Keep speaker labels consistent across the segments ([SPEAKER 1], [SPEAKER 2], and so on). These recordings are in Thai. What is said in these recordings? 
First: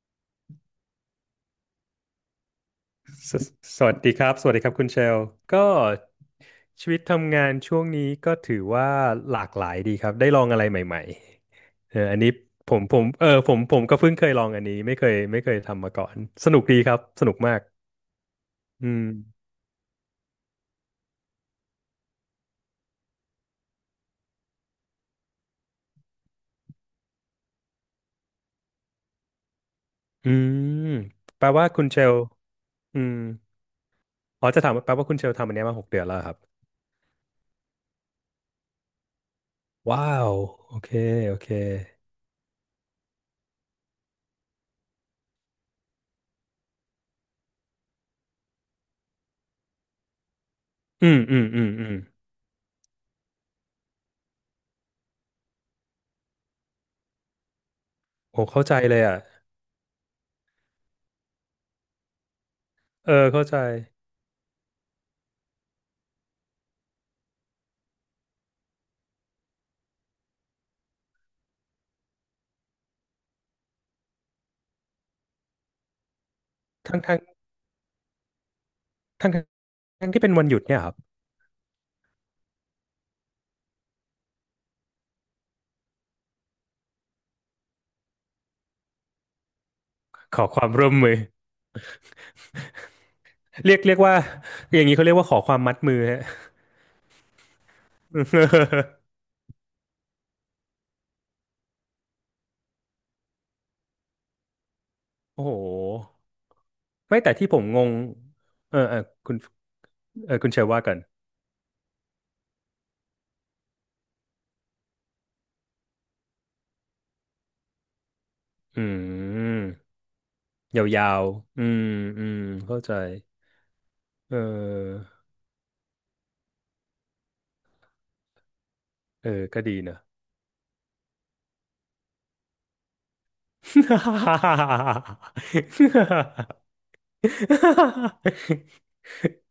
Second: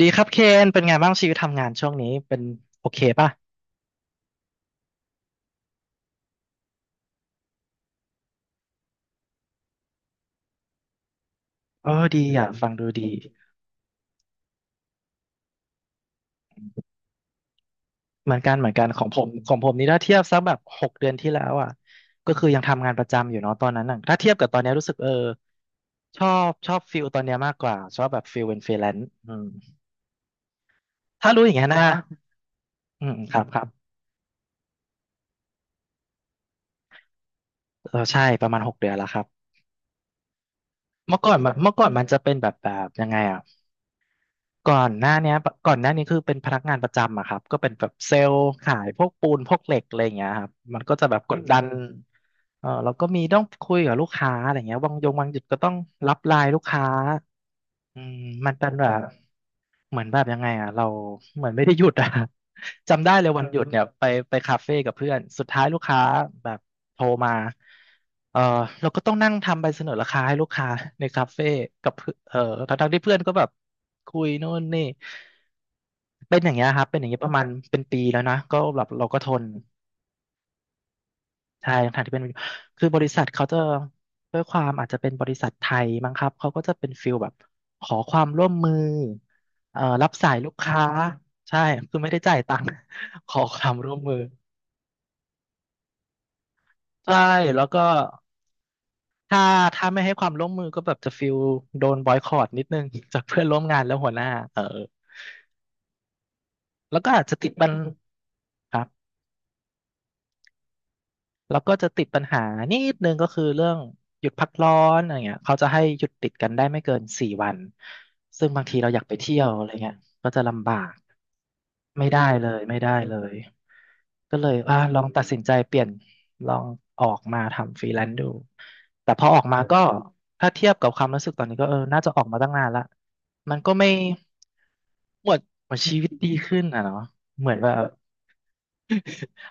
[SPEAKER 1] ดีครับเคนเป็นไงบ้างชีวิตทำงานช่วงนี้เป็นโอเคป่ะ
[SPEAKER 2] สสวัสดีครับสวัสดีครับคุณเชลก็ชีวิตทำงานช่วงนี้ก็ถือว่าหลากหลายดีครับได้ลองอะไรใหม่ๆอั
[SPEAKER 1] ดี
[SPEAKER 2] นนี้
[SPEAKER 1] อ่ะฟั
[SPEAKER 2] ผ
[SPEAKER 1] ง
[SPEAKER 2] ม
[SPEAKER 1] ดู
[SPEAKER 2] ผ
[SPEAKER 1] ดี
[SPEAKER 2] มเออผมผมก็เพิ่งเคยลองอันนี้ไม่เคยทำมาก่อนสนุกดีครับสนุกมาก
[SPEAKER 1] เหมือนกันเหมือนกั
[SPEAKER 2] อื
[SPEAKER 1] นข
[SPEAKER 2] ม
[SPEAKER 1] องผมของผมนี่ถ้าเทียบสักแบบหกเดือนที่แล้วอ่ะก็คือยังทำงานประจำอยู่เนาะตอนนั้นน่ะถ้าเทียบกับตอนนี้รู้สึกชอบชอบฟิลตอนเนี้ยมากกว่าชอบแบบฟิลเป็นฟรีแลนซ์อืม
[SPEAKER 2] อืม
[SPEAKER 1] ถ้ารู้
[SPEAKER 2] แปล
[SPEAKER 1] อย่างเงี้
[SPEAKER 2] ว่า
[SPEAKER 1] ย
[SPEAKER 2] คุ
[SPEAKER 1] นะ
[SPEAKER 2] ณเชลอื
[SPEAKER 1] อืม
[SPEAKER 2] ม
[SPEAKER 1] ครับครับ
[SPEAKER 2] อ๋อจะถามว่าแปลว่าคุณเชลทำอันเนี้ยมาหกเดือนแล้วเหรอครับ
[SPEAKER 1] ใช่ประมาณหกเดือนแล้วครับ
[SPEAKER 2] ว้าวโอเคโอเค
[SPEAKER 1] เมื่อก่อนมันจะเป็นแบบยังไงอ่ะ ก่อนหน้าเนี้ยก่อนหน้านี้คือเป็นพนักงานประจำอะครับก็เป็นแบบเซลล์ขายพวกปูนพวกเหล็กอะไรอย่างเงี้ยครับมันก็จะ
[SPEAKER 2] อื
[SPEAKER 1] แบ
[SPEAKER 2] ม
[SPEAKER 1] บกอื
[SPEAKER 2] อื
[SPEAKER 1] ด
[SPEAKER 2] ม
[SPEAKER 1] ดั
[SPEAKER 2] อื
[SPEAKER 1] น
[SPEAKER 2] มอืม
[SPEAKER 1] มเราก็มีต้องคุยกับลูกค้าอะไรเงี้ยบางยงบางจุดก็ต้องรับไลน์ลูกค้าอืม
[SPEAKER 2] ผม
[SPEAKER 1] มัน
[SPEAKER 2] เข้า
[SPEAKER 1] เป็น
[SPEAKER 2] ใจ
[SPEAKER 1] แบ
[SPEAKER 2] เล
[SPEAKER 1] บ
[SPEAKER 2] ยอ่ะ
[SPEAKER 1] เหมือนแบบยังไงอ่ะเราเหมือนไม่ได้หยุดอ่ะ จำ
[SPEAKER 2] เอ
[SPEAKER 1] ได้
[SPEAKER 2] อ
[SPEAKER 1] เลยวั
[SPEAKER 2] เข้า
[SPEAKER 1] นห
[SPEAKER 2] ใจ
[SPEAKER 1] ยุดเนี่ยไปคาเฟ่กับเพื่อนสุดท้ายลูกค้าแบบโทรมาเออเราก็ต้องนั่งทำใบเสนอราคาให้ลูกค้า ในคาเฟ่กับเพื่อนทั้งๆที่เพื่อนก็แบบคุยโน่นนี่เป็นอย่างเงี้ยครับเป็
[SPEAKER 2] ทั้
[SPEAKER 1] น
[SPEAKER 2] ง
[SPEAKER 1] อย่าง
[SPEAKER 2] ทั้
[SPEAKER 1] เงี้
[SPEAKER 2] ง
[SPEAKER 1] ยประมาณเป็นปีแล้วนะก็แบบเราก็ท
[SPEAKER 2] ทั้ง
[SPEAKER 1] น
[SPEAKER 2] ทั้งที่เป็นวันหยุดเนี่ยครับ
[SPEAKER 1] ใช่ทางที่เป็นคือบริษัทเขาจะด้วยความอาจจะเป็นบริษัทไทยมั้งครับเขาก็จะเป็นฟิลแบบขอความร่วมมือรับสา
[SPEAKER 2] ข
[SPEAKER 1] ย
[SPEAKER 2] อ
[SPEAKER 1] ลูก
[SPEAKER 2] ความ
[SPEAKER 1] ค้า
[SPEAKER 2] ร่วมมือ
[SPEAKER 1] ใช่คือไม่ได้จ่ายตังค์ ขอควา
[SPEAKER 2] เรี
[SPEAKER 1] ม
[SPEAKER 2] ยก
[SPEAKER 1] ร่
[SPEAKER 2] เรี
[SPEAKER 1] ว
[SPEAKER 2] ย
[SPEAKER 1] ม
[SPEAKER 2] ก
[SPEAKER 1] มื
[SPEAKER 2] ว่า
[SPEAKER 1] อ
[SPEAKER 2] อย่างนี้เขาเรียกว่าขอความมัดมือฮะ
[SPEAKER 1] ใช่แล้วก็ ถ้าถ้าไม่ให้ความร่วมมือก็แบบจะฟิลโดนบอยคอตนิดนึงจากเพื่อนร่วมงานและหัวหน้าเออ
[SPEAKER 2] โอ้โห
[SPEAKER 1] แล้วก็
[SPEAKER 2] ไม่
[SPEAKER 1] อาจ
[SPEAKER 2] แต่
[SPEAKER 1] จะ
[SPEAKER 2] ที่
[SPEAKER 1] ติด
[SPEAKER 2] ผม
[SPEAKER 1] บัน
[SPEAKER 2] งง
[SPEAKER 1] ค
[SPEAKER 2] เออ
[SPEAKER 1] รับ
[SPEAKER 2] เออคุณคุณเชยว่ากัน
[SPEAKER 1] แล้วก็จะติดปัญหานิดนึงก็คือเรื่องหยุดพักร้อนอะไรเงี้ยเขาจะให้หยุดติดกันได้ไม่เกินสี่วันซึ่งบางที
[SPEAKER 2] อื
[SPEAKER 1] เราอยากไปเที่ยวอะ
[SPEAKER 2] ม
[SPEAKER 1] ไรเงี้ยก็จะลำบา
[SPEAKER 2] ย
[SPEAKER 1] ก
[SPEAKER 2] าวๆอืม
[SPEAKER 1] ไม่ได้
[SPEAKER 2] อืม
[SPEAKER 1] เลยไม่
[SPEAKER 2] เข้า
[SPEAKER 1] ได้
[SPEAKER 2] ใจ
[SPEAKER 1] เลย
[SPEAKER 2] เ
[SPEAKER 1] ก็เลยอ่ะลอ
[SPEAKER 2] ออ
[SPEAKER 1] งตัดสินใจเปลี่ยนลองออกมาทำฟรีแลนซ์ดูแต่พอ
[SPEAKER 2] เออ
[SPEAKER 1] ออกมา
[SPEAKER 2] ก็ดี
[SPEAKER 1] ก็
[SPEAKER 2] นะ
[SPEAKER 1] ถ้าเทียบกับความรู้สึกตอนนี้ก็น่าจะออกมาตั้งนานละมันก็ไม่หมวดหมืชีวิตดีขึ้นอ่ะ เนาะเหมือนว่า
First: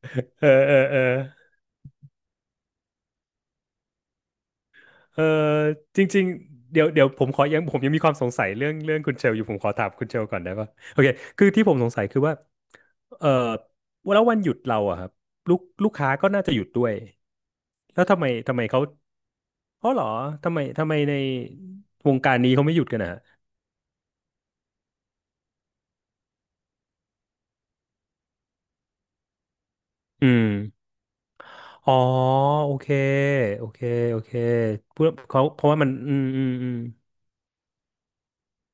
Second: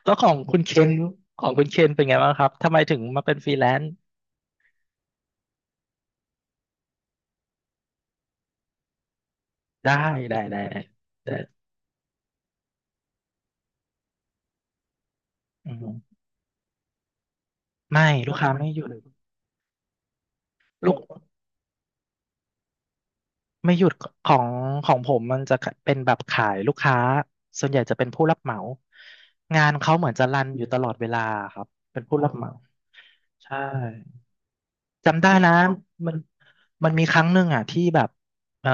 [SPEAKER 1] แล้ว
[SPEAKER 2] เออเออเออ
[SPEAKER 1] ของคุณเคนเป็นไงบ้างครับ ทำไมถึงมาเป็นฟรีแลนซ์
[SPEAKER 2] เออจริงๆเดี๋ยวเดี๋ยวผมขอยังผมยังมีความสงสัยเรื่องเรื่องคุณเชลอยู่ผมขอถาม
[SPEAKER 1] ได้
[SPEAKER 2] คุณเชลก่
[SPEAKER 1] ได้
[SPEAKER 2] อนได้
[SPEAKER 1] ได้
[SPEAKER 2] ปะ
[SPEAKER 1] ได้
[SPEAKER 2] โอเค
[SPEAKER 1] แต่
[SPEAKER 2] คือที่ผมสงสัยคือว่าเออแล้ววันหยุดเราอะครับ
[SPEAKER 1] อื
[SPEAKER 2] ลูกค้า
[SPEAKER 1] ม
[SPEAKER 2] ก็น่าจะหยุดด้วย
[SPEAKER 1] ไม่
[SPEAKER 2] แล้วทำไม
[SPEAKER 1] ลูกค้า
[SPEAKER 2] ทำไม
[SPEAKER 1] ไม่ห
[SPEAKER 2] เขา
[SPEAKER 1] ยุด
[SPEAKER 2] อ๋อเหรอทำไมทำ
[SPEAKER 1] ลู
[SPEAKER 2] ไม
[SPEAKER 1] ก
[SPEAKER 2] ในวงการนี้เขาไม่หยุดกันอะ
[SPEAKER 1] ไม่หยุดของของผมมันจะเป็นแบบขายลูกค้าส่วนใหญ่จะเป็นผู้รับเหมางานเขาเหมือนจะ
[SPEAKER 2] อื
[SPEAKER 1] รัน
[SPEAKER 2] ม
[SPEAKER 1] อยู่ตลอดเวลาครับ
[SPEAKER 2] อ๋อ
[SPEAKER 1] เป็นผู้รับเหมา
[SPEAKER 2] โอเค
[SPEAKER 1] ใช่
[SPEAKER 2] โอเคโอเคเพื่อ
[SPEAKER 1] จำได้
[SPEAKER 2] เขา
[SPEAKER 1] นะ
[SPEAKER 2] เพราะว่ามัน
[SPEAKER 1] มั
[SPEAKER 2] อื
[SPEAKER 1] น
[SPEAKER 2] มอืม
[SPEAKER 1] มันมีครั้งหนึ่งอ่ะที่แบบเอ่อ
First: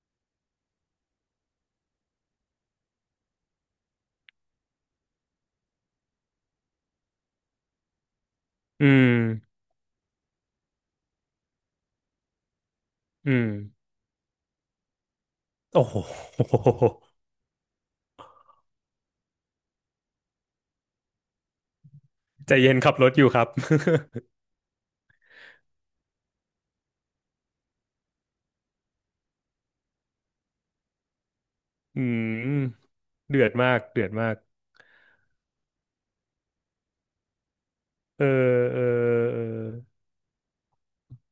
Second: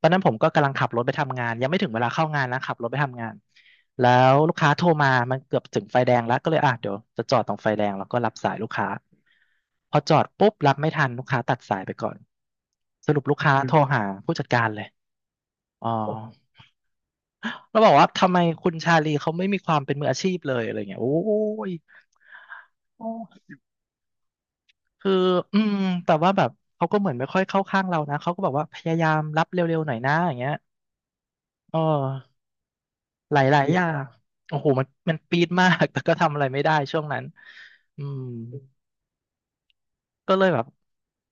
[SPEAKER 1] ตอนนั้นผมก็กำลังขับรถไปทำงานยังไม่ถึงเวลาเข้างานนะขับรถไปทำงานแล้วลูกค้าโทรมามันเกือบถึงไฟแดงแล้วก็เลยอ่ะเดี๋ยวจะจอดตรงไฟแดงแล้วก็รับสายลูก
[SPEAKER 2] อื
[SPEAKER 1] ค้า
[SPEAKER 2] ม
[SPEAKER 1] พอจอดปุ๊บรับไม่ทันลูกค้าตัดสายไปก่อนสรุป
[SPEAKER 2] อื
[SPEAKER 1] ลูก
[SPEAKER 2] มอืม
[SPEAKER 1] ค้าอืโทมรมหาผู้จัดการเลย
[SPEAKER 2] โอ้
[SPEAKER 1] อ๋อ
[SPEAKER 2] โห
[SPEAKER 1] เราบอกว่าทำไมคุณชาลีเขาไม่มีความเป็นมืออาชีพเลยอะไรเงี้ยโอ้ย
[SPEAKER 2] ใจเย็นขับรถอยู่ครับ
[SPEAKER 1] คืออืมแต่ว่าแบบเขาก็เหมือนไม่ค่อยเข้าข้างเรานะเขาก็บอกว่าพยายามรับเร็วๆหน่อยนะอย่างเงี้ยเอ
[SPEAKER 2] อื
[SPEAKER 1] อ
[SPEAKER 2] ม
[SPEAKER 1] ห
[SPEAKER 2] เดือด
[SPEAKER 1] ลาย
[SPEAKER 2] มา
[SPEAKER 1] ๆอ
[SPEAKER 2] ก
[SPEAKER 1] ย่า
[SPEAKER 2] เดื
[SPEAKER 1] ง
[SPEAKER 2] อดมาก
[SPEAKER 1] โอ้โห มันมันปี๊ดมาก แต่ก็ทำอะไรไม่ได้ช่วงนั้นอื
[SPEAKER 2] เอ
[SPEAKER 1] ม
[SPEAKER 2] อเออเออ
[SPEAKER 1] ก็เลยแบบ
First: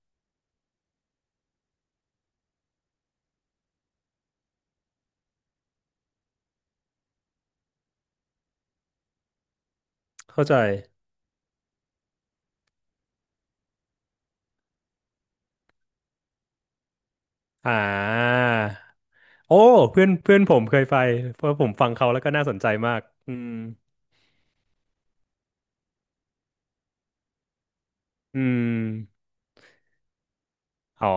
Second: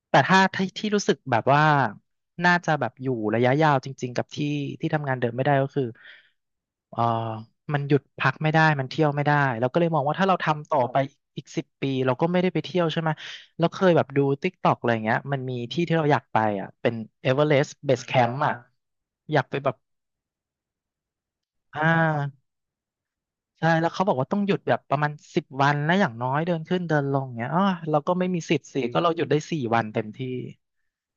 [SPEAKER 1] แต่ถ้าที่ที่รู้สึกแบบว่าน่าจะแบบอยู่ระยะยาวจริงๆกับที่ที่ทำงานเดิมไม่ได้ก็คือ เอ่อมันหยุดพักไม่ได้มันเที่ยวไม่ได้เราก็เลยมองว่าถ้าเรา
[SPEAKER 2] เข้าใจ
[SPEAKER 1] ทำต่อรไปอีก10 ปีเราก็ไม่ได้ไปเที่ยวใช่ไหมแล้วเคยแบบดู TikTokอะไรเงี้ยมันมีที่ที่เราอยากไปอ่ะเป็นเอเวอเรส
[SPEAKER 2] อ่
[SPEAKER 1] ต์เบสแคมป์
[SPEAKER 2] า
[SPEAKER 1] อ่ะอยากไป
[SPEAKER 2] โอ้
[SPEAKER 1] แบบ
[SPEAKER 2] เพื่อนเพื่อนผมเคยไปเพราะผม
[SPEAKER 1] อ่
[SPEAKER 2] ฟังเขาแล้วก็น่า
[SPEAKER 1] า
[SPEAKER 2] สนใจมากอืม
[SPEAKER 1] ใช่แล้วเขาบอกว่าต้องหยุดแบบประมาณ10 วันนะอย่างน้อยเดินขึ้นเดินลงเงี้ยอ๋อเราก็ไม่มี
[SPEAKER 2] อื
[SPEAKER 1] สิทธิ์
[SPEAKER 2] ม
[SPEAKER 1] สิก็เราหยุดได้สี่วันเต็มที่
[SPEAKER 2] อ๋อ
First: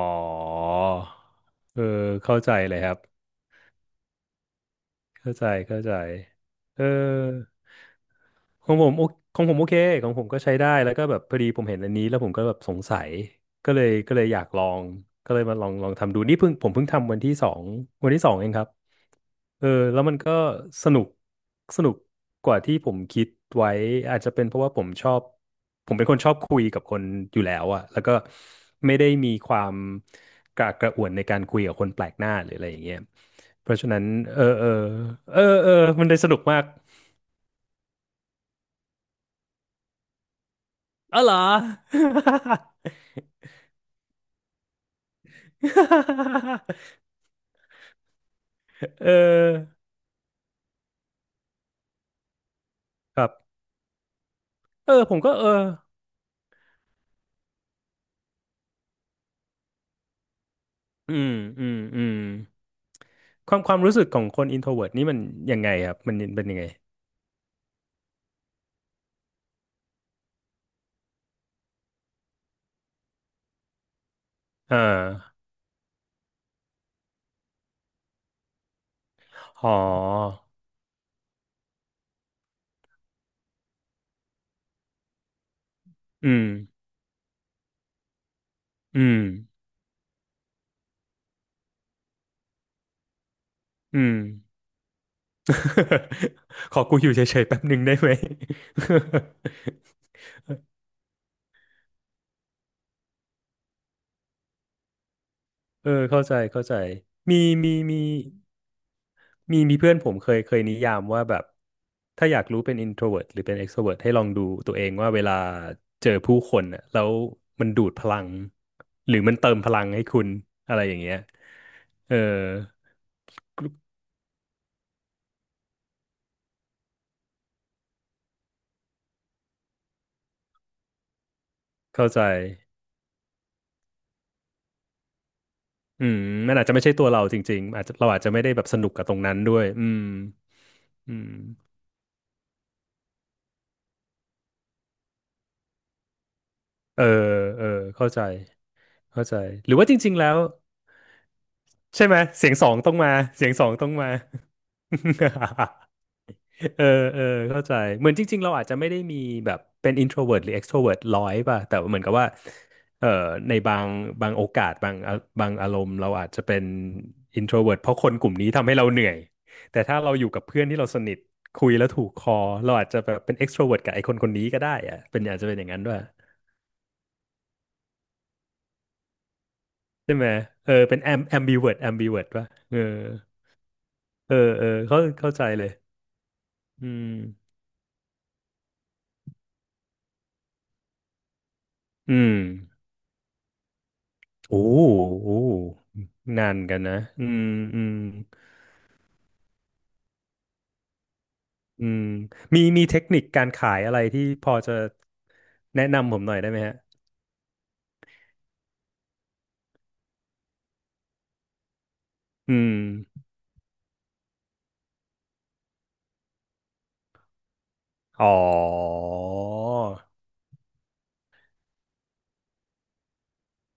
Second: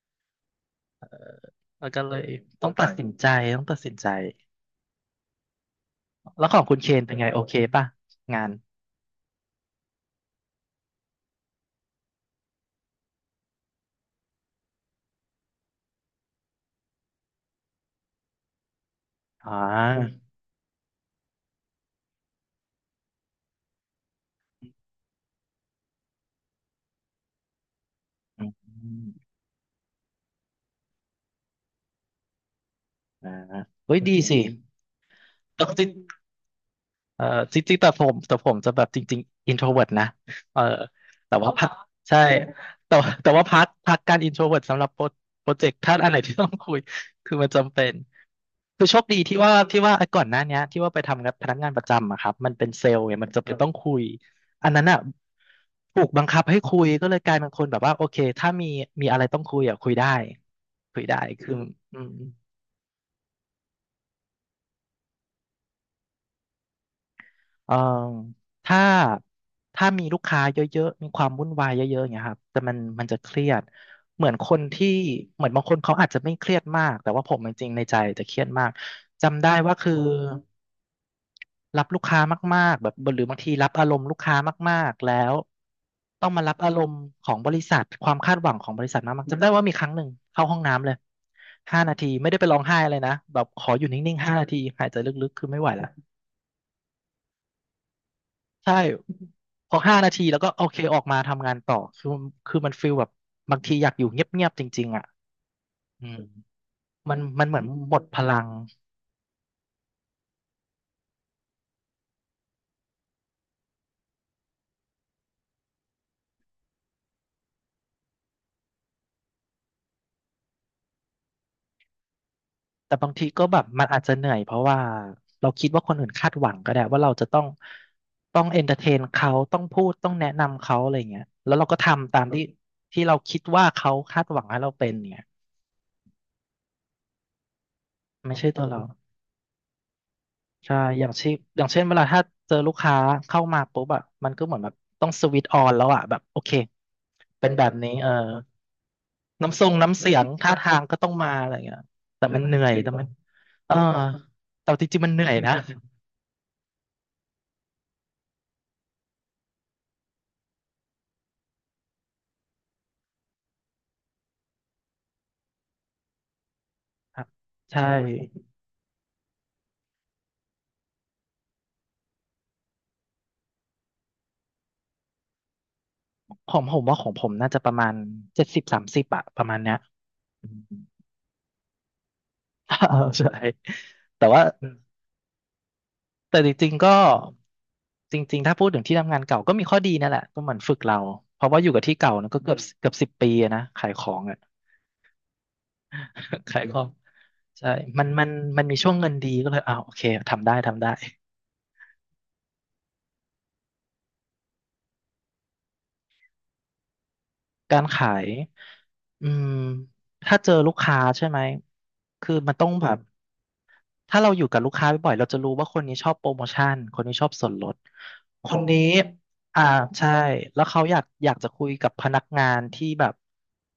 [SPEAKER 2] เอ
[SPEAKER 1] แล้วก็
[SPEAKER 2] อ
[SPEAKER 1] เลย
[SPEAKER 2] เข้าใจ
[SPEAKER 1] ต้อง
[SPEAKER 2] เลย
[SPEAKER 1] ตั
[SPEAKER 2] ค
[SPEAKER 1] ด
[SPEAKER 2] รับ
[SPEAKER 1] สินใจต้องตัดสินใจ
[SPEAKER 2] เข้าใจเข้าใจ
[SPEAKER 1] แล้วของคุณ
[SPEAKER 2] เอ
[SPEAKER 1] เคนเป็นไงโอ
[SPEAKER 2] อ
[SPEAKER 1] เคป่ะงาน
[SPEAKER 2] ของผมโอของผมโอเคของผมก็ใช้ได้แล้วก็แบบพอดีผมเห็นอันนี้แล้วผมก็แบบสงสัยก็เลยอยากลองก็เลยมาลองทำดูนี่เพิ่งผมเพิ่งทำวันที่สองวันที่สองเองครับ
[SPEAKER 1] อ่า
[SPEAKER 2] เออแล้วมันก็สนุกสนุกกว่าที่ผมคิดไว้อาจจะเป็นเพราะว่าผมชอบผมเป็นคนชอบคุยกับคนอยู่แล้วอะแล้วก็ไม่ได้มีความกระอักกระอ่วนในการคุยกับคนแปลกหน้าหรืออะไรอย่างเงี้ย
[SPEAKER 1] อ่า
[SPEAKER 2] เพราะฉะ
[SPEAKER 1] เฮ้ย
[SPEAKER 2] นั้น
[SPEAKER 1] ดีสิ
[SPEAKER 2] เออเออเออ
[SPEAKER 1] ต้อ
[SPEAKER 2] เอ
[SPEAKER 1] ง
[SPEAKER 2] อ
[SPEAKER 1] จริง
[SPEAKER 2] มันได้สนุกมาก
[SPEAKER 1] เอ่อจริงๆแต่ผมจะแบบจริงๆ introvert นะเออ
[SPEAKER 2] อ๋อเหร
[SPEAKER 1] แต่
[SPEAKER 2] อ
[SPEAKER 1] ว่าพักใช่แต่ว่าพักการ introvert สำหรับโปรเจกต์ถ้าอันไหนที่ต้อง คุยคือมันจำเป็นคือโช
[SPEAKER 2] เอ
[SPEAKER 1] คดีที่ว่า
[SPEAKER 2] อ
[SPEAKER 1] ที่ว่าไอ้ก่อนหน้าเนี้ยที่ว่าไปทำงานพนักงานประจำอะครับมันเป็นเซลล์ไง
[SPEAKER 2] ครั
[SPEAKER 1] มัน
[SPEAKER 2] บ
[SPEAKER 1] จะเป็นต้องคุยอันนั้น
[SPEAKER 2] เออ
[SPEAKER 1] อ่ะ
[SPEAKER 2] ผมก็เออ
[SPEAKER 1] ถูกบังคับให้คุยก็เลยกลายเป็นคนแบบว่าโอเคถ้ามีอะไรต้องคุยอะคุยได้คุย
[SPEAKER 2] อื
[SPEAKER 1] ได้
[SPEAKER 2] ม
[SPEAKER 1] คือ
[SPEAKER 2] อืม
[SPEAKER 1] อื
[SPEAKER 2] อื
[SPEAKER 1] ม
[SPEAKER 2] มความความรู้สึกของคน introvert นี่มันยังไงครับมันเป็นยังไง
[SPEAKER 1] เอ่อถ้าถ้ามีลูกค้าเยอะๆมีความวุ่นวายเยอะๆอย่างเงี้ยครับแต่มันจะเครียดเหมือนคน
[SPEAKER 2] เอ่า
[SPEAKER 1] ที่เหมือนบางคนเขาอาจจะไม่เครียดมาก แต่ว่าผมจริงๆในใจจะเครียดมาก จำได้
[SPEAKER 2] ห
[SPEAKER 1] ว่าคือ
[SPEAKER 2] อ
[SPEAKER 1] รับลูกค้ามากๆแบบหรือบางทีรับอารมณ์ลูกค้ามากๆ แล้วต้อ
[SPEAKER 2] อื
[SPEAKER 1] งมา
[SPEAKER 2] ม
[SPEAKER 1] รับอารมณ์ของบริษัทความคาดหวังของบริษัท
[SPEAKER 2] อื
[SPEAKER 1] มา
[SPEAKER 2] ม
[SPEAKER 1] กๆจำได้ว่ามีครั้งหนึ่งเข้าห้องน้ำเลยห้านาทีไม่ได้ไปร้องไห้อะไรนะแบบขออยู่
[SPEAKER 2] อื
[SPEAKER 1] นิ่
[SPEAKER 2] ม
[SPEAKER 1] งๆห้านาทีหายใจลึกๆคือไม่ไหวละ
[SPEAKER 2] ขอกูอยู่เฉยๆแป๊บหนึ่งได้ไหม
[SPEAKER 1] ใช่ พอห้านาทีแล้วก็โอเคออกมาทำงานต่อคือคือมันฟีลแบบบางทีอยากอยู่เงียบๆจริงๆอ่ะ
[SPEAKER 2] เออ
[SPEAKER 1] อืม
[SPEAKER 2] เข้าใจ เข้าใจ
[SPEAKER 1] มัน
[SPEAKER 2] มี
[SPEAKER 1] มันเหมือน
[SPEAKER 2] มี
[SPEAKER 1] หม
[SPEAKER 2] มี
[SPEAKER 1] ดพลัง
[SPEAKER 2] เพื่อนผมเคยนิยามว่าแบบ ถ้าอยากรู้เป็น introvert หรือเป็น extrovert ให้ลองดูตัวเองว่าเวลาเจอผู้คนน่ะแล้วมันดูดพลัง หรือมันเติมพลังให้คุณ อะไรอย่างเงี้ยเออ
[SPEAKER 1] แต่บางทีก็แบบมันอาจจะเหนื่อยเพราะว่าเราคิดว่าคนอื่นคาดหวังก็ได้ว่าเราจะต้องเอนเตอร์เทนเขาต้องพูดต้องแนะนำเขาอะไรเงี้ยแล้วเราก็
[SPEAKER 2] เข้า
[SPEAKER 1] ทำตา
[SPEAKER 2] ใจ
[SPEAKER 1] มที่ที่เราคิดว่าเขาคาดหวังให้เราเป็นเนี่ย
[SPEAKER 2] อืมมันอาจจะไม่ใช่ตัวเราจริงๆอาจจะเราอาจจะ
[SPEAKER 1] ไม่
[SPEAKER 2] ไม่
[SPEAKER 1] ใช่
[SPEAKER 2] ได้แบ
[SPEAKER 1] ตัว
[SPEAKER 2] บส
[SPEAKER 1] เรา
[SPEAKER 2] นุกกับตรงนั้นด้วยอืม
[SPEAKER 1] ใช่อย่าง
[SPEAKER 2] อื
[SPEAKER 1] เช่
[SPEAKER 2] ม
[SPEAKER 1] นอย่างเช่นเวลาถ้าเจอลูกค้าเข้ามาปุ๊บอะมันก็เหมือนแบบต้องสวิตช์ออนแล้วอะแบบโอเค
[SPEAKER 2] เออ
[SPEAKER 1] เป็นแบ
[SPEAKER 2] เออ
[SPEAKER 1] บนี้เอ
[SPEAKER 2] เข้า
[SPEAKER 1] อ
[SPEAKER 2] ใจเข้าใจ
[SPEAKER 1] น้ำทร
[SPEAKER 2] หรื
[SPEAKER 1] ง
[SPEAKER 2] อว่าจ
[SPEAKER 1] น้ำเสี
[SPEAKER 2] ริงๆ
[SPEAKER 1] ยง
[SPEAKER 2] แล้ว
[SPEAKER 1] ท่าทางก็ต้องมาอะไรเงี้ย
[SPEAKER 2] ใช่ไหม
[SPEAKER 1] แต่มัน
[SPEAKER 2] เสีย
[SPEAKER 1] เห
[SPEAKER 2] ง
[SPEAKER 1] นื่
[SPEAKER 2] ส
[SPEAKER 1] อ
[SPEAKER 2] อ
[SPEAKER 1] ย
[SPEAKER 2] ง
[SPEAKER 1] แต่
[SPEAKER 2] ต้อง
[SPEAKER 1] มัน
[SPEAKER 2] มาเสียงสอ
[SPEAKER 1] เอ
[SPEAKER 2] ง
[SPEAKER 1] อ
[SPEAKER 2] ต้องมา
[SPEAKER 1] แต่จริงๆมันเหนื่อยนะ
[SPEAKER 2] เออเออเข้าใจเหมือนจริงๆเราอาจจะไม่ได้มีแบบเป็น introvert หรือ extrovert ร้อยป่ะแต่ว่าเหมือนกับว่าเออในบางโอกาสบางบางอารมณ์เราอาจจะเป็น
[SPEAKER 1] ครับ
[SPEAKER 2] introvert
[SPEAKER 1] ใช่
[SPEAKER 2] เพราะคนกลุ่มนี้ทำให้เราเหนื่อยแต่ถ้าเราอยู่กับเพื่อนที่เราสนิทคุยแล้วถูกคอเราอาจจะแบบเป็น extrovert กับไอ้คนคนนี้ก็ได้อะเป็นอาจจะเป็นอย่างนั้นด้วย
[SPEAKER 1] ผมว่าของผมน่าจะประมาณ70-30อะประมาณเนี้ย
[SPEAKER 2] ใช่ไหม
[SPEAKER 1] อืม
[SPEAKER 2] เออเป็น ambivert ambivert ป่ะ
[SPEAKER 1] เอ
[SPEAKER 2] เออ
[SPEAKER 1] อใช่แต่
[SPEAKER 2] เออ
[SPEAKER 1] ว่า
[SPEAKER 2] เออเข้าใจเลย
[SPEAKER 1] แต่จริงๆ
[SPEAKER 2] อื
[SPEAKER 1] ก็
[SPEAKER 2] ม
[SPEAKER 1] จริงๆถ้าพูดถึงที่ทำงานเก่าก็มีข้อดีนั่นแหละก็เหมือนฝึกเราเพราะว่าอยู่กับที่เก่า
[SPEAKER 2] อื
[SPEAKER 1] นะ
[SPEAKER 2] ม
[SPEAKER 1] ก็เกือบ10 ปีอะนะขายของอ่ะ
[SPEAKER 2] โอ้โอ้ นาน
[SPEAKER 1] ขายข
[SPEAKER 2] กัน
[SPEAKER 1] อง
[SPEAKER 2] นะอืม
[SPEAKER 1] ใช่
[SPEAKER 2] อืม
[SPEAKER 1] มันมีช่วงเงินดีก็เลยอ้าวโอเคทำได้ทำได้
[SPEAKER 2] อืมมีเทคนิคการขายอะไรที่พอจะแนะนำผมหน่อยได้ไหมฮะ
[SPEAKER 1] การขายอืมถ้าเจอลูกค้าใช่ไหมคือมั
[SPEAKER 2] อื
[SPEAKER 1] นต้องแบบ
[SPEAKER 2] ม
[SPEAKER 1] ถ้าเราอยู่กับลูกค้าบ่อยๆเราจะรู้ว่าคนนี้ชอบโปรโมชั่นคนนี้ชอบส่วนลด
[SPEAKER 2] อ๋อ
[SPEAKER 1] คนนี้อ่าใช่แล้วเขาอยากจะคุยกับพนักงานที่แบบ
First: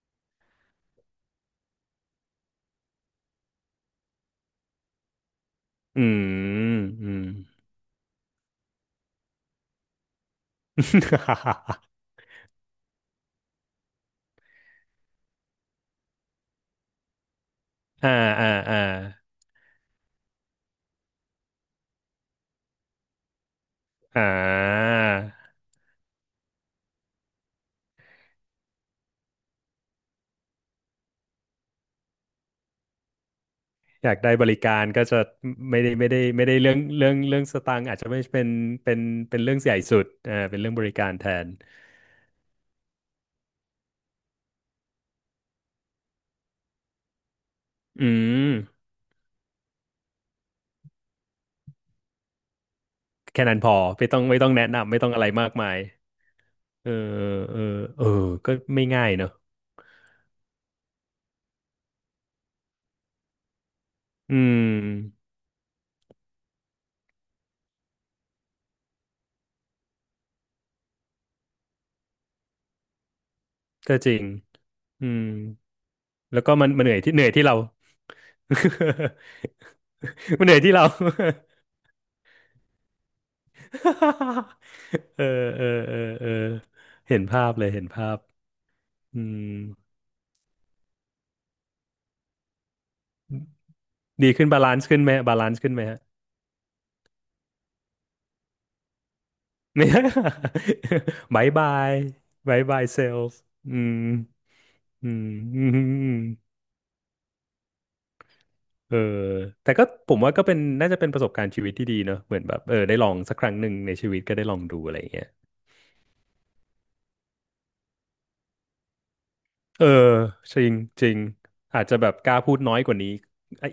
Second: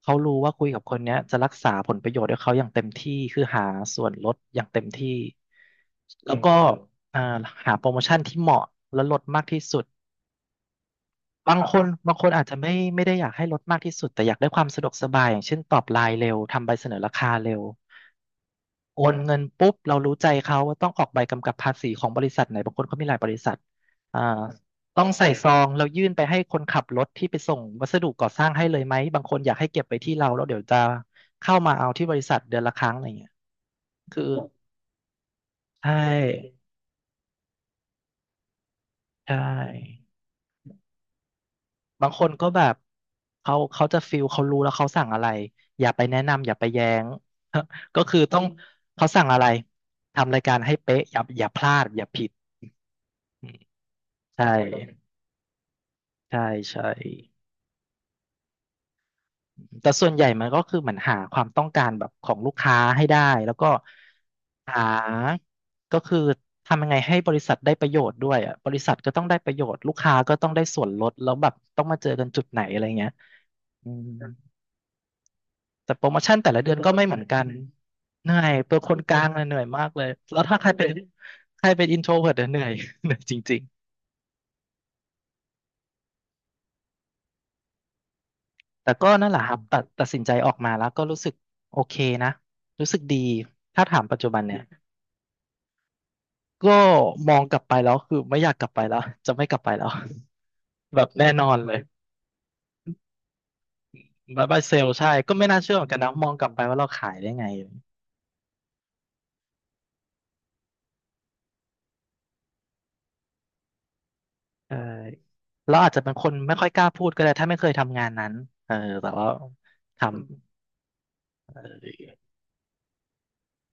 [SPEAKER 1] เขารู้ว่าคุยกับคนเนี้ยจะรักษาผลประโยชน์ให้เขาอย่างเต็มที่คือหาส่วนลดอย่างเต็มที่
[SPEAKER 2] อื
[SPEAKER 1] อแล้วก็
[SPEAKER 2] ม
[SPEAKER 1] อ
[SPEAKER 2] อื
[SPEAKER 1] อ่า
[SPEAKER 2] ม
[SPEAKER 1] หาโปรโมชั่นที่เหมาะและลดมากที่สุดบางค นบางคนอาจจะไม่ได้อยากให้ลดมากที่สุดแต่อยากได้ความสะดวกสบายอย่างเช่นตอบไลน์เร็วทำใบเสนอราคาเร็ว
[SPEAKER 2] อ่าอ่าอ่า
[SPEAKER 1] โอนเงินปุ๊บเรารู้ใจเขาว่าต้องออกใบกำกับภาษีของบริษัทไหนบางคนเขามีหลายบริษัทอ่า
[SPEAKER 2] อ่า
[SPEAKER 1] ต้องใส่ซองเรายื่นไปให้คนขับรถที่ไปส่งวัสดุก่อสร้างให้เลยไหมบางคนอยากให้เก็บไว้ที่เราแล้วเดี๋ยวจะเข้ามาเอาที่บริษัทเดือนละครั้งอะไรเงี้ย
[SPEAKER 2] อยาก
[SPEAKER 1] คือ
[SPEAKER 2] ได้บริการก็จะไม่
[SPEAKER 1] ใช่
[SPEAKER 2] ได้ไม่ได้ไม่ได้เรื่องสตางค์อาจจะไม่เป็นเป็น
[SPEAKER 1] ใช
[SPEAKER 2] เรื่องใหญ่สุ
[SPEAKER 1] ่
[SPEAKER 2] ดอ่าเป็นเรื่องบริการแทน
[SPEAKER 1] บางคนก็แบบเขาจะฟิลเขารู้แล้วเขาสั่งอะไรอย่าไปแนะนำอย่าไปแย้ง ก็
[SPEAKER 2] อื
[SPEAKER 1] คือต้อง
[SPEAKER 2] ม
[SPEAKER 1] เขาสั่งอะไรทำรายการให้เป๊ะอย่าพลาดอย่าผิด
[SPEAKER 2] แค่นั้นพอไม่ต้องไม่
[SPEAKER 1] ใช่
[SPEAKER 2] ต้องแนะนำไม่ต้องอะไรมากมาย
[SPEAKER 1] ใช่ใช่
[SPEAKER 2] เออเออเออก็ไม่ง่ายเนอะ
[SPEAKER 1] แต่ส่วนใหญ่มันก็คือเหมือนหาความต้องการแบบของลูกค้าให้ได้แล้วก็
[SPEAKER 2] อื
[SPEAKER 1] ห
[SPEAKER 2] ม
[SPEAKER 1] าก็คือทำยังไงให้บริษัทได้ประโยชน์ด้วยอ่ะบริษัทก็ต้องได้ประโยชน์ลูกค้าก็ต้องได้ส่วนลดแล้วแบบต้องมาเจอกันจุดไหนอะไรเงี้ยอื
[SPEAKER 2] ก็จ
[SPEAKER 1] ม
[SPEAKER 2] ริงอืม
[SPEAKER 1] แต่โปรโมชั่น
[SPEAKER 2] แล้ว
[SPEAKER 1] แต่
[SPEAKER 2] ก็
[SPEAKER 1] ละ
[SPEAKER 2] มั
[SPEAKER 1] เดื
[SPEAKER 2] น
[SPEAKER 1] อน
[SPEAKER 2] มันเห
[SPEAKER 1] ก็
[SPEAKER 2] นื่อย
[SPEAKER 1] ไม่
[SPEAKER 2] ที่
[SPEAKER 1] เหมื
[SPEAKER 2] เห
[SPEAKER 1] อน
[SPEAKER 2] นื่อย
[SPEAKER 1] กั
[SPEAKER 2] ที่
[SPEAKER 1] น
[SPEAKER 2] เรา
[SPEAKER 1] เหนื่อยเป็นคนกลางเลยเหนื่อยมากเลยแล้ ว
[SPEAKER 2] มันเหนื่
[SPEAKER 1] ถ้า
[SPEAKER 2] อย
[SPEAKER 1] ใคร
[SPEAKER 2] ที่เรา
[SPEAKER 1] เป็นใครเป็นอินโทรเวิร์ตเหนื่อยเหนื่อยจริง
[SPEAKER 2] เออเออเออเออเห็นภาพเลยเห็นภาพ
[SPEAKER 1] ๆแต่ก็
[SPEAKER 2] อื
[SPEAKER 1] นั่นแห
[SPEAKER 2] ม
[SPEAKER 1] ละครับตัดสินใจออกมาแล้วก็รู้สึกโอเคนะรู้สึกดีถ้าถามปัจจุ
[SPEAKER 2] ดี
[SPEAKER 1] บัน
[SPEAKER 2] ขึ้น
[SPEAKER 1] เนี่
[SPEAKER 2] บา
[SPEAKER 1] ย
[SPEAKER 2] ลานซ์ขึ้นไหมบาลานซ์ขึ้นไหมฮะ
[SPEAKER 1] ก็มองกลับไปแล้วคือไม่อยากกลับไปแล้วจะไม่กลับไปแล้
[SPEAKER 2] ไม่
[SPEAKER 1] ว แบบแน่ น
[SPEAKER 2] บา
[SPEAKER 1] อ
[SPEAKER 2] ย
[SPEAKER 1] น
[SPEAKER 2] บา
[SPEAKER 1] เลย
[SPEAKER 2] ยบายบายเซลล์อืม
[SPEAKER 1] บายบายเซลใช่
[SPEAKER 2] อืม
[SPEAKER 1] ก็ไม่ น่า
[SPEAKER 2] อื
[SPEAKER 1] เชื่อเหมือนกัน
[SPEAKER 2] ม
[SPEAKER 1] นะมองกลับไปว่าเราขายได้ไง
[SPEAKER 2] เออแต่ก็ผมว่าก็เป็นน่าจะเป็นประสบการณ์ชีวิตที่ดีเนอะเหมือนแบบเออได้ลองสักครั้งหนึ่งในชีวิตก็ได้ลอง
[SPEAKER 1] เออ
[SPEAKER 2] ดูอะไรอย่างเงี้ย
[SPEAKER 1] เราอาจจะเป็นคนไม่ค่อยกล้าพูดก็ได้ถ้าไม่เคยทำงานนั้นเออแต่ว่า
[SPEAKER 2] เออ
[SPEAKER 1] ท
[SPEAKER 2] จริงจริงอาจจะแบบกล้าพูดน้อยกว่านี้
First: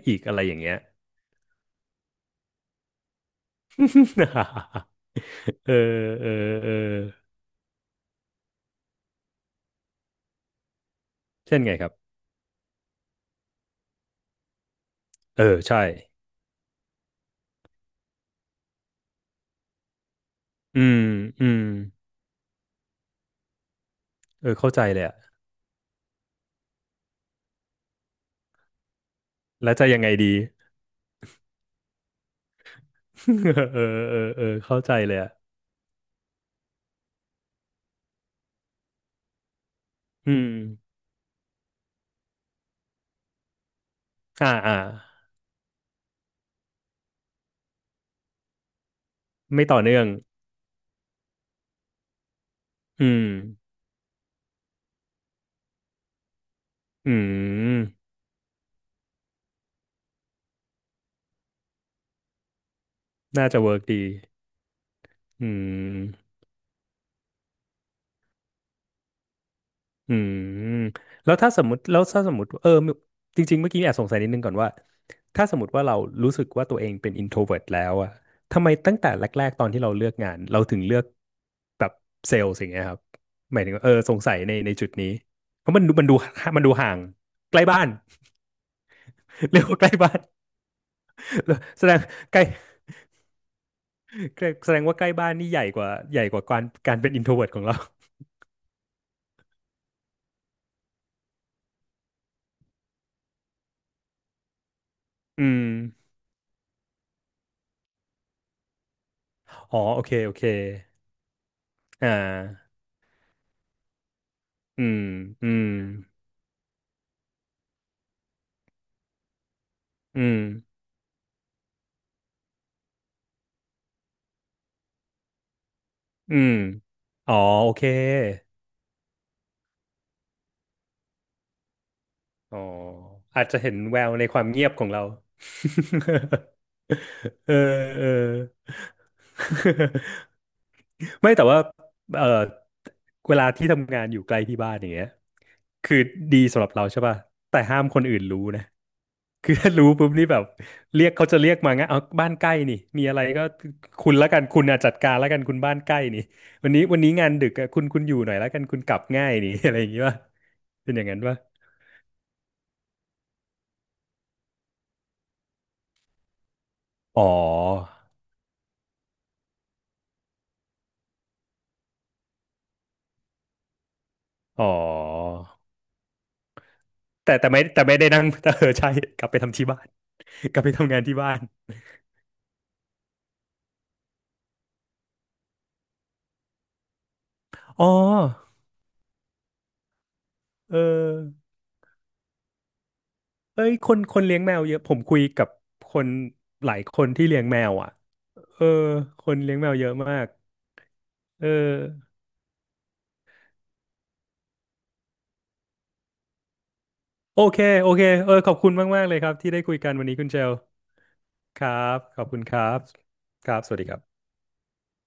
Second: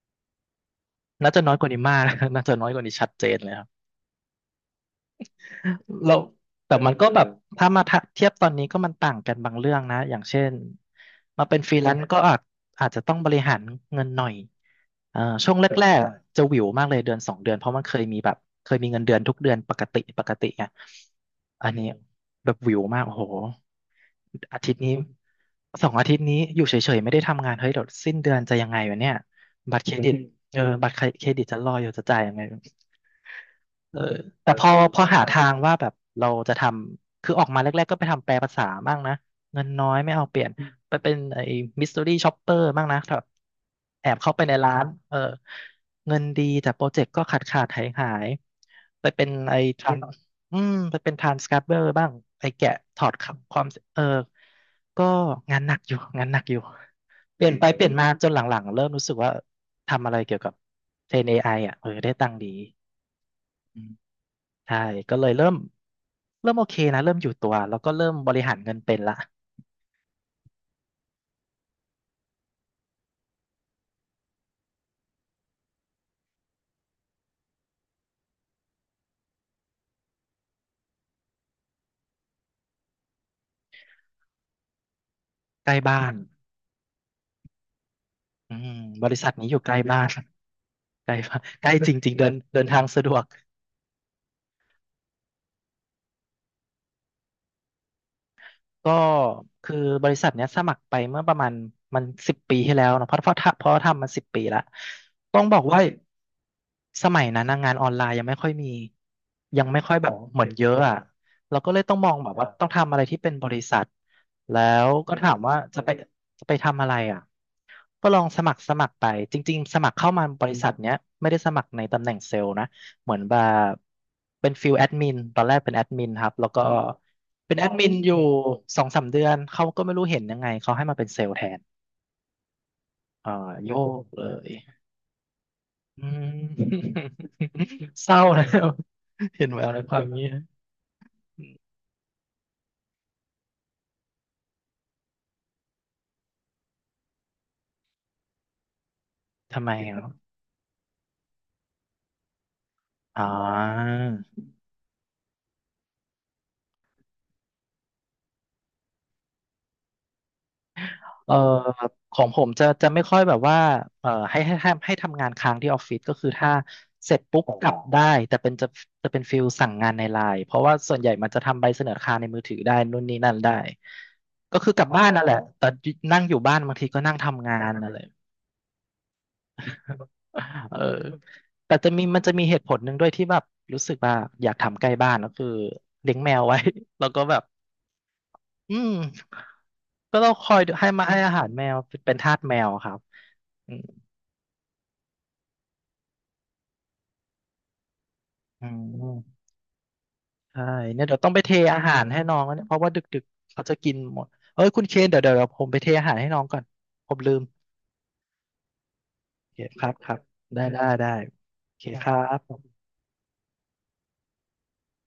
[SPEAKER 2] อีกอะไรอย่างเงี้ย
[SPEAKER 1] ำน่าจะน้อยกว่านี้มาก น่าจะน้อยกว่านี้ชัดเจนเลยครับ
[SPEAKER 2] เออ
[SPEAKER 1] เรา
[SPEAKER 2] เออเออ
[SPEAKER 1] แต่มันก็แบบถ้ามาทะเทียบตอนนี้ก็มันต่างกันบางเรื่องนะอย่างเช่นมา
[SPEAKER 2] เช่
[SPEAKER 1] เป็
[SPEAKER 2] น
[SPEAKER 1] นฟ
[SPEAKER 2] ไง
[SPEAKER 1] รี
[SPEAKER 2] ค
[SPEAKER 1] แล
[SPEAKER 2] รับ
[SPEAKER 1] นซ์ก็อาจจะต้องบริหารเงินหน่อย
[SPEAKER 2] เอ
[SPEAKER 1] ช่ว
[SPEAKER 2] อ
[SPEAKER 1] ง
[SPEAKER 2] ใช่
[SPEAKER 1] แรกๆอะจะหวิวมากเลยเดือนสองเดือนเพราะมันเคยมีแบบเคยมีเงินเดือนทุกเดือนปกติไง
[SPEAKER 2] อืมอืม
[SPEAKER 1] อันนี้แบบหวิวมากโอ้โห
[SPEAKER 2] เออ
[SPEAKER 1] อา
[SPEAKER 2] เข้า
[SPEAKER 1] ทิต
[SPEAKER 2] ใจ
[SPEAKER 1] ย์นี้
[SPEAKER 2] เลยอะ
[SPEAKER 1] สองอาทิตย์นี้อยู่เฉยๆไม่ได้ทำงานเฮ้ยเดี๋ยวสิ้นเดือนจะยังไงวะเนี่ย
[SPEAKER 2] แล้ว
[SPEAKER 1] บัตร
[SPEAKER 2] จะ
[SPEAKER 1] เคร
[SPEAKER 2] ยังไง
[SPEAKER 1] ดิต
[SPEAKER 2] ดี
[SPEAKER 1] บัตรเครดิตจะรออยู่จะจ่ายยังไง
[SPEAKER 2] เออเออ
[SPEAKER 1] เออ
[SPEAKER 2] เออ
[SPEAKER 1] แต่พอ
[SPEAKER 2] เข้าใจ
[SPEAKER 1] พอ
[SPEAKER 2] เลย
[SPEAKER 1] หา
[SPEAKER 2] อะ
[SPEAKER 1] ทางว่าแบบเราจะทำคือออกมาแรกๆก็ไปทำแปลภาษาบ้างนะเงินน้อยไม่เอาเป
[SPEAKER 2] อื
[SPEAKER 1] ลี่
[SPEAKER 2] ม
[SPEAKER 1] ยนไปเป็นไอ้มิส t ต r y ี่ช็อปเปอร์บ้างนะแบบแอบเข้าไป
[SPEAKER 2] อ่า
[SPEAKER 1] ในร้า
[SPEAKER 2] อ่า
[SPEAKER 1] นเออเงินดีแต่โปรเจกต์ก็ขาดขาดหายหายๆไปเป็นไอ้
[SPEAKER 2] ไม่ต่อ
[SPEAKER 1] ทราน
[SPEAKER 2] เนื่อง
[SPEAKER 1] อืมไปเป็นทรานสคริปเบอร์บ้างไอ้แกะถ
[SPEAKER 2] อื
[SPEAKER 1] อด
[SPEAKER 2] ม
[SPEAKER 1] ความเออก็งานหนักอยู่
[SPEAKER 2] อื
[SPEAKER 1] เปลี่ยนไปเป
[SPEAKER 2] ม
[SPEAKER 1] ลี่ยนมาจนหลังๆเริ่มรู้สึกว่าทำอะไรเกี่ยวกับเทรน AI อไออ่ะเออได้ตังค์ดี
[SPEAKER 2] น่าจะเวิร์กดี
[SPEAKER 1] ใช่ก็เลย
[SPEAKER 2] อื
[SPEAKER 1] เริ่ม
[SPEAKER 2] ม
[SPEAKER 1] เริ่มโอเคนะ เริ่มอยู่ตัว แล้วก็เริ่มบริหารเงินเป็นละ
[SPEAKER 2] อืมแล้วถ้าสมมติแล้วถ้าสมมติเออจริงๆเมื่อกี้แอบสงสัยนิดนึงก่อนว่าถ้าสมมติว่าเรารู้สึกว่าตัวเองเป็น introvert แล้วอะทำไมตั้งแต่แรกๆตอนที่เราเลือกงานเราถึงเลือกแบบเซลล์สิ่างเงี้ยครับหมายถึงว่าเออสงสัยในจุดนี้เพ
[SPEAKER 1] ใก
[SPEAKER 2] ราะ
[SPEAKER 1] ล้บ้าน
[SPEAKER 2] มันดูห่างใกล้บ้าน
[SPEAKER 1] อืมบริษัทนี้ อ
[SPEAKER 2] เรี
[SPEAKER 1] ยู่
[SPEAKER 2] ยก
[SPEAKER 1] ใกล้
[SPEAKER 2] ว่าใกล้
[SPEAKER 1] บ้าน
[SPEAKER 2] บ้าน
[SPEAKER 1] ใกล้บ้านใกล้
[SPEAKER 2] แส
[SPEAKER 1] จ
[SPEAKER 2] ดง
[SPEAKER 1] ริงๆเดิน
[SPEAKER 2] ใกล้
[SPEAKER 1] เดินทางสะดวก
[SPEAKER 2] แสดงว่าใกล้บ้านนี่ใหญ่กว่าการเป็น introvert ของเรา
[SPEAKER 1] ก็คือบริษัทเนี้ยสมัครไปเมื่อประมาณมันสิบปีที่แล้วเนอะเพราะเพราะทำเพราะทำมันสิบปีละต้ อ
[SPEAKER 2] อื
[SPEAKER 1] งบอก
[SPEAKER 2] ม
[SPEAKER 1] ว่าสมัยนั้นนะงานออนไลน์ยังไม่ค่อยมียัง
[SPEAKER 2] อ๋อ
[SPEAKER 1] ไม่ค่อย
[SPEAKER 2] โอ
[SPEAKER 1] แบ
[SPEAKER 2] เค
[SPEAKER 1] บ
[SPEAKER 2] โอ
[SPEAKER 1] เหมื
[SPEAKER 2] เค
[SPEAKER 1] อนเยอะอ่ะเราก็เลยต้องม
[SPEAKER 2] อ่
[SPEAKER 1] องแบบว่าต้อง
[SPEAKER 2] า
[SPEAKER 1] ทำอะไรที่เป็นบริษัทแล้
[SPEAKER 2] อื
[SPEAKER 1] ว
[SPEAKER 2] ม
[SPEAKER 1] ก็ถาม
[SPEAKER 2] อื
[SPEAKER 1] ว่า
[SPEAKER 2] ม
[SPEAKER 1] จะไปทำอะไรอ่ะก็ลองสมัครไปจริงๆสมัครเข้า
[SPEAKER 2] อื
[SPEAKER 1] มา
[SPEAKER 2] ม
[SPEAKER 1] บริษัทเนี้ยไม่ได้สมัครในตำแหน่งเซลล์นะเหมือนแบบเป็นฟิลแอดมินตอนแรกเป็นแอดมินครับ
[SPEAKER 2] อื
[SPEAKER 1] แล้ว
[SPEAKER 2] ม
[SPEAKER 1] ก็
[SPEAKER 2] อ๋อ
[SPEAKER 1] เป็นแอ
[SPEAKER 2] โอ
[SPEAKER 1] ด
[SPEAKER 2] เค
[SPEAKER 1] มินอยู่สองสามเดือนเขาก็ไม่รู้เห็นยังไงเขาให้มาเป็นเซลล์แทน
[SPEAKER 2] อ๋อ
[SPEAKER 1] อ่า
[SPEAKER 2] อาจจะเห็
[SPEAKER 1] โย
[SPEAKER 2] นแว
[SPEAKER 1] ก
[SPEAKER 2] ว
[SPEAKER 1] เล
[SPEAKER 2] ในความ
[SPEAKER 1] ย
[SPEAKER 2] เงียบของเรา
[SPEAKER 1] อืม
[SPEAKER 2] เออเอ อ
[SPEAKER 1] เศร้าแล้วเห็นแววในความเงี้ ย
[SPEAKER 2] ไม่แต่ว่าเออเวลาที่ทำงานอยู่ใกล้ที่บ้านอย่างเงี้ยคือดีสำหรับเราใช่ป่ะแต่ห้ามคนอื่นรู้นะ คือ
[SPEAKER 1] ทำไม
[SPEAKER 2] ถ้ารู้
[SPEAKER 1] ครั
[SPEAKER 2] ปุ๊บนี่
[SPEAKER 1] บ
[SPEAKER 2] แบบเรียกเขาจะเรียกมางั้นเอาบ้านใกล้นี่มีอะไร
[SPEAKER 1] อ่
[SPEAKER 2] ก็คุณละกั
[SPEAKER 1] า
[SPEAKER 2] นคุณอ่ะจัดการละกันคุณบ้านใกล้นี่วันนี้งานดึกอะคุณอยู่หน่อยละกันคุณกลับง่ายนี่ อะไรอย่างงี้ป่ะเป็นอย่างนั้น
[SPEAKER 1] เอ่อ
[SPEAKER 2] ป่ะ
[SPEAKER 1] ของผมจะจะไม่ค่อยแบบว่าให้ทำงานค้างที่ออฟฟิศก็คือถ้าเสร็
[SPEAKER 2] อ๋
[SPEAKER 1] จ
[SPEAKER 2] อ
[SPEAKER 1] ปุ๊บกลับได้แต่เป็นจะเป็นฟิลสั่งงานในไลน์เพราะว่าส่วนใหญ่มันจะทำใบเสนอราในมือถือได้นู่นนี่นั่นได้ก็
[SPEAKER 2] อ๋อ
[SPEAKER 1] คือกลับบ้านนั่นแหละแต่นั่งอยู่บ้านบางทีก็นั่ง
[SPEAKER 2] แต่
[SPEAKER 1] ทำ
[SPEAKER 2] แต่
[SPEAKER 1] งา
[SPEAKER 2] ไม่
[SPEAKER 1] น
[SPEAKER 2] แต่
[SPEAKER 1] นั่น
[SPEAKER 2] ไม่
[SPEAKER 1] แหละ
[SPEAKER 2] ได้นั่ง แต่เออใช่กลับไปทำที่บ้าน กลับไป
[SPEAKER 1] เออ
[SPEAKER 2] ทำงานที่บ้าน
[SPEAKER 1] แต่จะมีมันจะมีเหตุผลหนึ่งด้วยที่แบบรู้สึกว่าอยากทำใกล้บ้านก็คือเลี้ยงแมวไว้ แล้วก็แบบ
[SPEAKER 2] อ๋อ
[SPEAKER 1] อืมก็ต้องคอย
[SPEAKER 2] เอ
[SPEAKER 1] ให้มาให้อา
[SPEAKER 2] อ
[SPEAKER 1] หารแมวเป็นทาสแมวครับ
[SPEAKER 2] เอ้
[SPEAKER 1] อื
[SPEAKER 2] ย
[SPEAKER 1] ม
[SPEAKER 2] คนเลี้ยงแมวเยอะผมคุยกับคนหลายคนที่เลี้ยงแมวอ่ะเออ
[SPEAKER 1] อื
[SPEAKER 2] คน
[SPEAKER 1] ม
[SPEAKER 2] เลี้ยงแมวเยอะมาก
[SPEAKER 1] ใช่เนี่ยเดี๋ยวต้องไป
[SPEAKER 2] เออ
[SPEAKER 1] เทอาหารให้น้องแล้วเนี่ยเพราะว่าดึกๆเขาจะกินหมดเอ้ยคุณเคนเดี๋ยวผมไปเทอาหารให้น้องก่อนผมลื
[SPEAKER 2] โอ
[SPEAKER 1] ม
[SPEAKER 2] เคโอเคเออขอบคุณมากๆเลยครับ
[SPEAKER 1] โอ
[SPEAKER 2] ที่
[SPEAKER 1] เค
[SPEAKER 2] ได้คุย
[SPEAKER 1] ครั
[SPEAKER 2] กั
[SPEAKER 1] บ
[SPEAKER 2] นวั
[SPEAKER 1] ค
[SPEAKER 2] น
[SPEAKER 1] รั
[SPEAKER 2] นี้
[SPEAKER 1] บ
[SPEAKER 2] คุณเชล
[SPEAKER 1] ได้
[SPEAKER 2] ครั
[SPEAKER 1] โอเค
[SPEAKER 2] บ
[SPEAKER 1] ครั
[SPEAKER 2] ขอบคุณค
[SPEAKER 1] บ
[SPEAKER 2] รับครับสวัสดีครับ